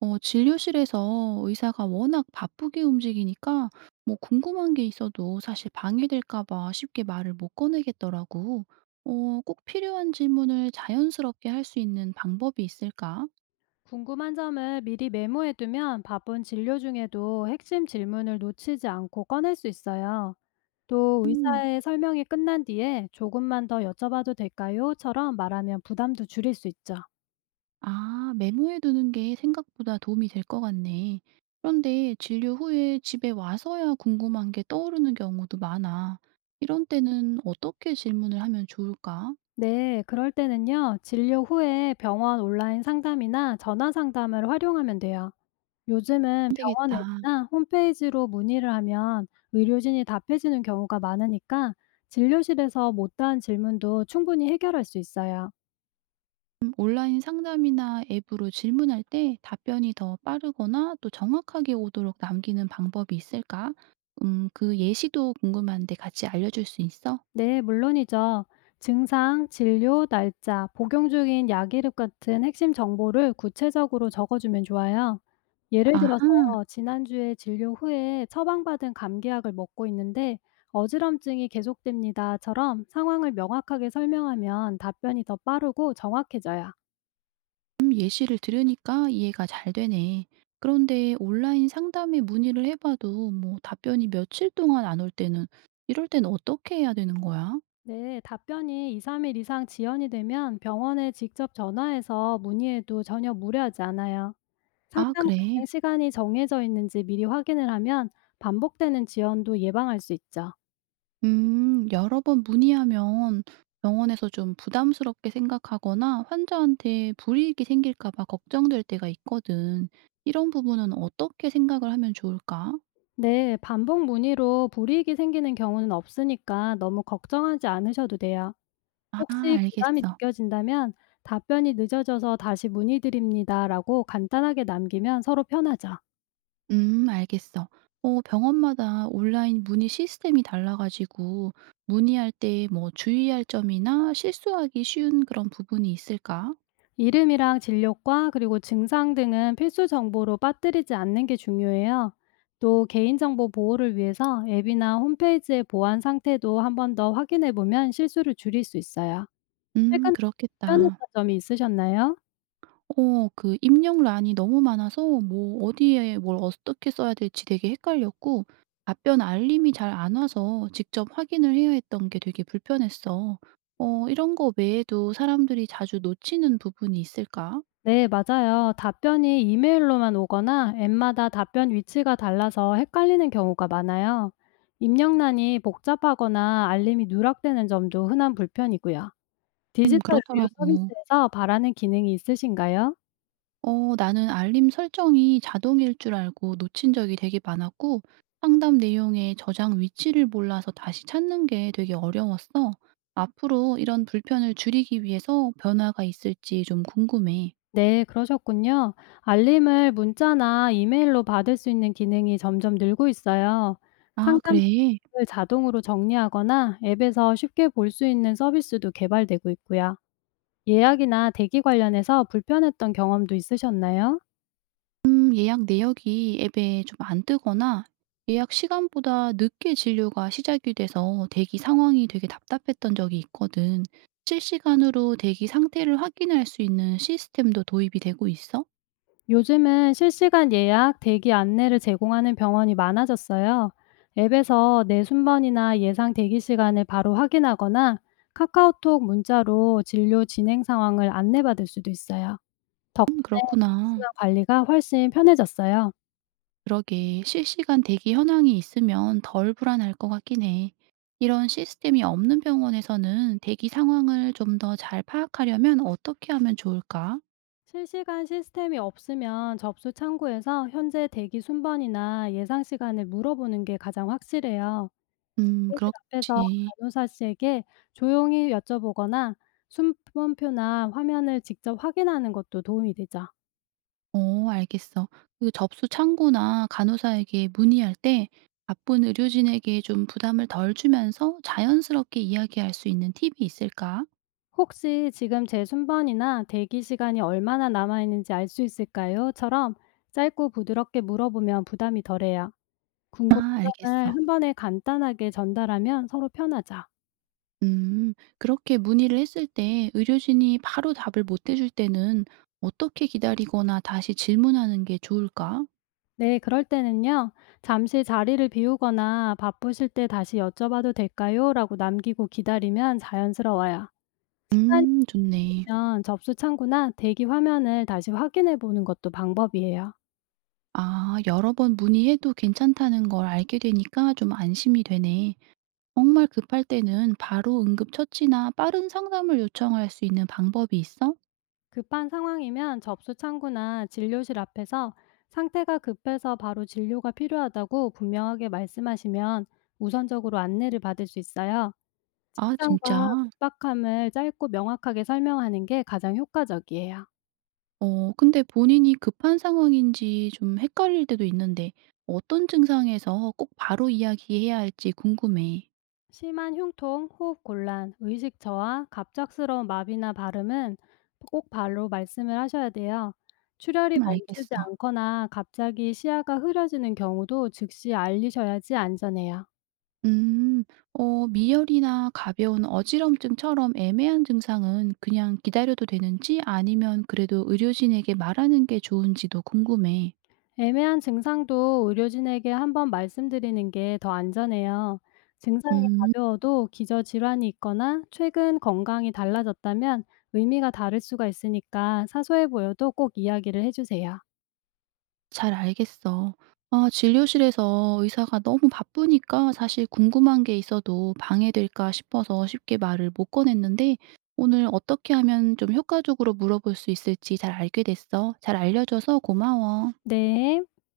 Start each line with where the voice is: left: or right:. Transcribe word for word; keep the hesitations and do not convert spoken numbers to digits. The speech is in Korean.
right: 어 진료실에서 의사가 워낙 바쁘게 움직이니까 뭐 궁금한 게 있어도 사실 방해될까 봐 쉽게 말을 못 꺼내겠더라고. 어, 꼭 필요한 질문을 자연스럽게 할 수 있는 방법이 있을까?
left: 궁금한 점을 미리 메모해두면 바쁜 진료 중에도 핵심 질문을 놓치지 않고 꺼낼 수 있어요. 또
right: 음,
left: 의사의 설명이 끝난 뒤에 조금만 더 여쭤봐도 될까요?처럼 말하면 부담도 줄일 수 있죠.
right: 아, 메모해 두는 게 생각보다 도움이 될 것 같네. 그런데 진료 후에 집에 와서야 궁금한 게 떠오르는 경우도 많아. 이런 때는 어떻게 질문을 하면 좋을까?
left: 네, 그럴 때는요, 진료 후에 병원 온라인 상담이나 전화 상담을 활용하면 돼요. 요즘은 병원
right: 되겠다.
left: 앱이나 홈페이지로 문의를 하면 의료진이 답해주는 경우가 많으니까 진료실에서 못다한 질문도 충분히 해결할 수 있어요.
right: 음, 온라인 상담이나 앱으로 질문할 때 답변이 더 빠르거나 또 정확하게 오도록 남기는 방법이 있을까? 음, 그 예시도 궁금한데 같이 알려줄 수 있어?
left: 네, 물론이죠. 증상, 진료, 날짜, 복용 중인 약 이름 같은 핵심 정보를 구체적으로 적어주면 좋아요. 예를 들어서
right: 아하,
left: 지난주에 진료 후에 처방받은 감기약을 먹고 있는데 어지럼증이 계속됩니다처럼 상황을 명확하게 설명하면 답변이 더 빠르고 정확해져요.
right: 음, 예시를 들으니까 이해가 잘 되네. 그런데 온라인 상담에 문의를 해봐도 뭐 답변이 며칠 동안 안 올 때는 이럴 땐 어떻게 해야 되는 거야?
left: 네, 답변이 이, 삼 일 이상 지연이 되면 병원에 직접 전화해서 문의해도 전혀 무리하지 않아요.
right: 아,
left: 상담
right: 그래.
left: 가능 시간이 정해져 있는지 미리 확인을 하면 반복되는 지연도 예방할 수 있죠.
right: 음, 여러 번 문의하면 병원에서 좀 부담스럽게 생각하거나 환자한테 불이익이 생길까 봐 걱정될 때가 있거든. 이런 부분은 어떻게 생각을 하면 좋을까?
left: 네, 반복 문의로 불이익이 생기는 경우는 없으니까 너무 걱정하지 않으셔도 돼요.
right: 아,
left: 혹시 부담이
right: 알겠어.
left: 느껴진다면 답변이 늦어져서 다시 문의드립니다라고 간단하게 남기면 서로 편하죠.
right: 음, 알겠어. 어, 병원마다 온라인 문의 시스템이 달라가지고 문의할 때 뭐 주의할 점이나 실수하기 쉬운 그런 부분이 있을까?
left: 이름이랑 진료과 그리고 증상 등은 필수 정보로 빠뜨리지 않는 게 중요해요. 또 개인정보 보호를 위해서 앱이나 홈페이지의 보안 상태도 한번 더 확인해 보면 실수를 줄일 수 있어요.
right: 음,
left: 최근
right: 그렇겠다.
left: 불편했던 점이 있으셨나요?
right: 어 그 입력란이 너무 많아서 뭐 어디에 뭘 어떻게 써야 될지 되게 헷갈렸고 답변 알림이 잘 안 와서 직접 확인을 해야 했던 게 되게 불편했어. 어 이런 거 외에도 사람들이 자주 놓치는 부분이 있을까?
left: 네, 맞아요. 답변이 이메일로만 오거나 앱마다 답변 위치가 달라서 헷갈리는 경우가 많아요. 입력란이 복잡하거나 알림이 누락되는 점도 흔한 불편이고요.
right: 음
left: 디지털 의료
right: 그렇더라고.
left: 서비스에서 바라는 기능이 있으신가요?
right: 어 나는 알림 설정이 자동일 줄 알고 놓친 적이 되게 많았고 상담 내용의 저장 위치를 몰라서 다시 찾는 게 되게 어려웠어. 앞으로 이런 불편을 줄이기 위해서 변화가 있을지 좀 궁금해.
left: 네, 그러셨군요. 알림을 문자나 이메일로 받을 수 있는 기능이 점점 늘고 있어요.
right: 아,
left: 상담
right: 그래.
left: 기록을 자동으로 정리하거나 앱에서 쉽게 볼 수 있는 서비스도 개발되고 있고요. 예약이나 대기 관련해서 불편했던 경험도 있으셨나요?
right: 음, 예약 내역이 앱에 좀 안 뜨거나 예약 시간보다 늦게 진료가 시작이 돼서 대기 상황이 되게 답답했던 적이 있거든. 실시간으로 대기 상태를 확인할 수 있는 시스템도 도입이 되고 있어?
left: 요즘은 실시간 예약, 대기 안내를 제공하는 병원이 많아졌어요. 앱에서 내 순번이나 예상 대기 시간을 바로 확인하거나 카카오톡 문자로 진료 진행 상황을 안내받을 수도 있어요. 덕분에
right: 음
left: 대기
right: 그렇구나.
left: 시간 관리가 훨씬 편해졌어요.
right: 그러게 실시간 대기 현황이 있으면 덜 불안할 것 같긴 해. 이런 시스템이 없는 병원에서는 대기 상황을 좀 더 잘 파악하려면 어떻게 하면 좋을까?
left: 실시간 시스템이 없으면 접수 창구에서 현재 대기 순번이나 예상 시간을 물어보는 게 가장 확실해요.
right: 음,
left: 진료실 앞에서
right: 그렇지.
left: 간호사 씨에게 조용히 여쭤보거나 순번표나 화면을 직접 확인하는 것도 도움이 되죠.
right: 어, 알겠어. 그 접수 창구나 간호사에게 문의할 때 바쁜 의료진에게 좀 부담을 덜 주면서 자연스럽게 이야기할 수 있는 팁이 있을까?
left: "혹시 지금 제 순번이나 대기 시간이 얼마나 남아 있는지 알 수 있을까요?"처럼 짧고 부드럽게 물어보면 부담이 덜해요. 궁금한
right: 아,
left: 점을
right: 알겠어.
left: 한 번에 간단하게 전달하면 서로 편하죠.
right: 음. 그렇게 문의를 했을 때 의료진이 바로 답을 못 해줄 때는 어떻게 기다리거나 다시 질문하는 게 좋을까?
left: 네, 그럴 때는요. "잠시 자리를 비우거나 바쁘실 때 다시 여쭤봐도 될까요? 라고 남기고 기다리면 자연스러워요. 시간이
right: 음, 좋네.
left: 되면 접수 창구나 대기 화면을 다시 확인해 보는 것도 방법이에요.
right: 아, 여러 번 문의해도 괜찮다는 걸 알게 되니까 좀 안심이 되네. 정말 급할 때는 바로 응급처치나 빠른 상담을 요청할 수 있는 방법이 있어?
left: 급한 상황이면 접수 창구나 진료실 앞에서 상태가 급해서 바로 진료가 필요하다고 분명하게 말씀하시면 우선적으로 안내를 받을 수 있어요.
right: 아,
left: 증상과
right: 진짜?
left: 급박함을 짧고 명확하게 설명하는 게 가장 효과적이에요.
right: 어, 근데 본인이 급한 상황인지 좀 헷갈릴 때도 있는데 어떤 증상에서 꼭 바로 이야기해야 할지 궁금해.
left: 심한 흉통, 호흡 곤란, 의식 저하, 갑작스러운 마비나 발음은 꼭 바로 말씀을 하셔야 돼요. 출혈이
right: 음
left: 멈추지
right: 알겠어.
left: 않거나 갑자기 시야가 흐려지는 경우도 즉시 알리셔야지 안전해요.
right: 음. 어 미열이나 가벼운 어지럼증처럼 애매한 증상은 그냥 기다려도 되는지 아니면 그래도 의료진에게 말하는 게 좋은지도 궁금해.
left: 애매한 증상도 의료진에게 한번 말씀드리는 게 더 안전해요. 증상이
right: 음.
left: 가벼워도 기저질환이 있거나 최근 건강이 달라졌다면 의미가 다를 수가 있으니까 사소해 보여도 꼭 이야기를 해주세요.
right: 잘 알겠어. 아 진료실에서 의사가 너무 바쁘니까 사실 궁금한 게 있어도 방해될까 싶어서 쉽게 말을 못 꺼냈는데 오늘 어떻게 하면 좀 효과적으로 물어볼 수 있을지 잘 알게 됐어. 잘 알려줘서 고마워.
left: 네.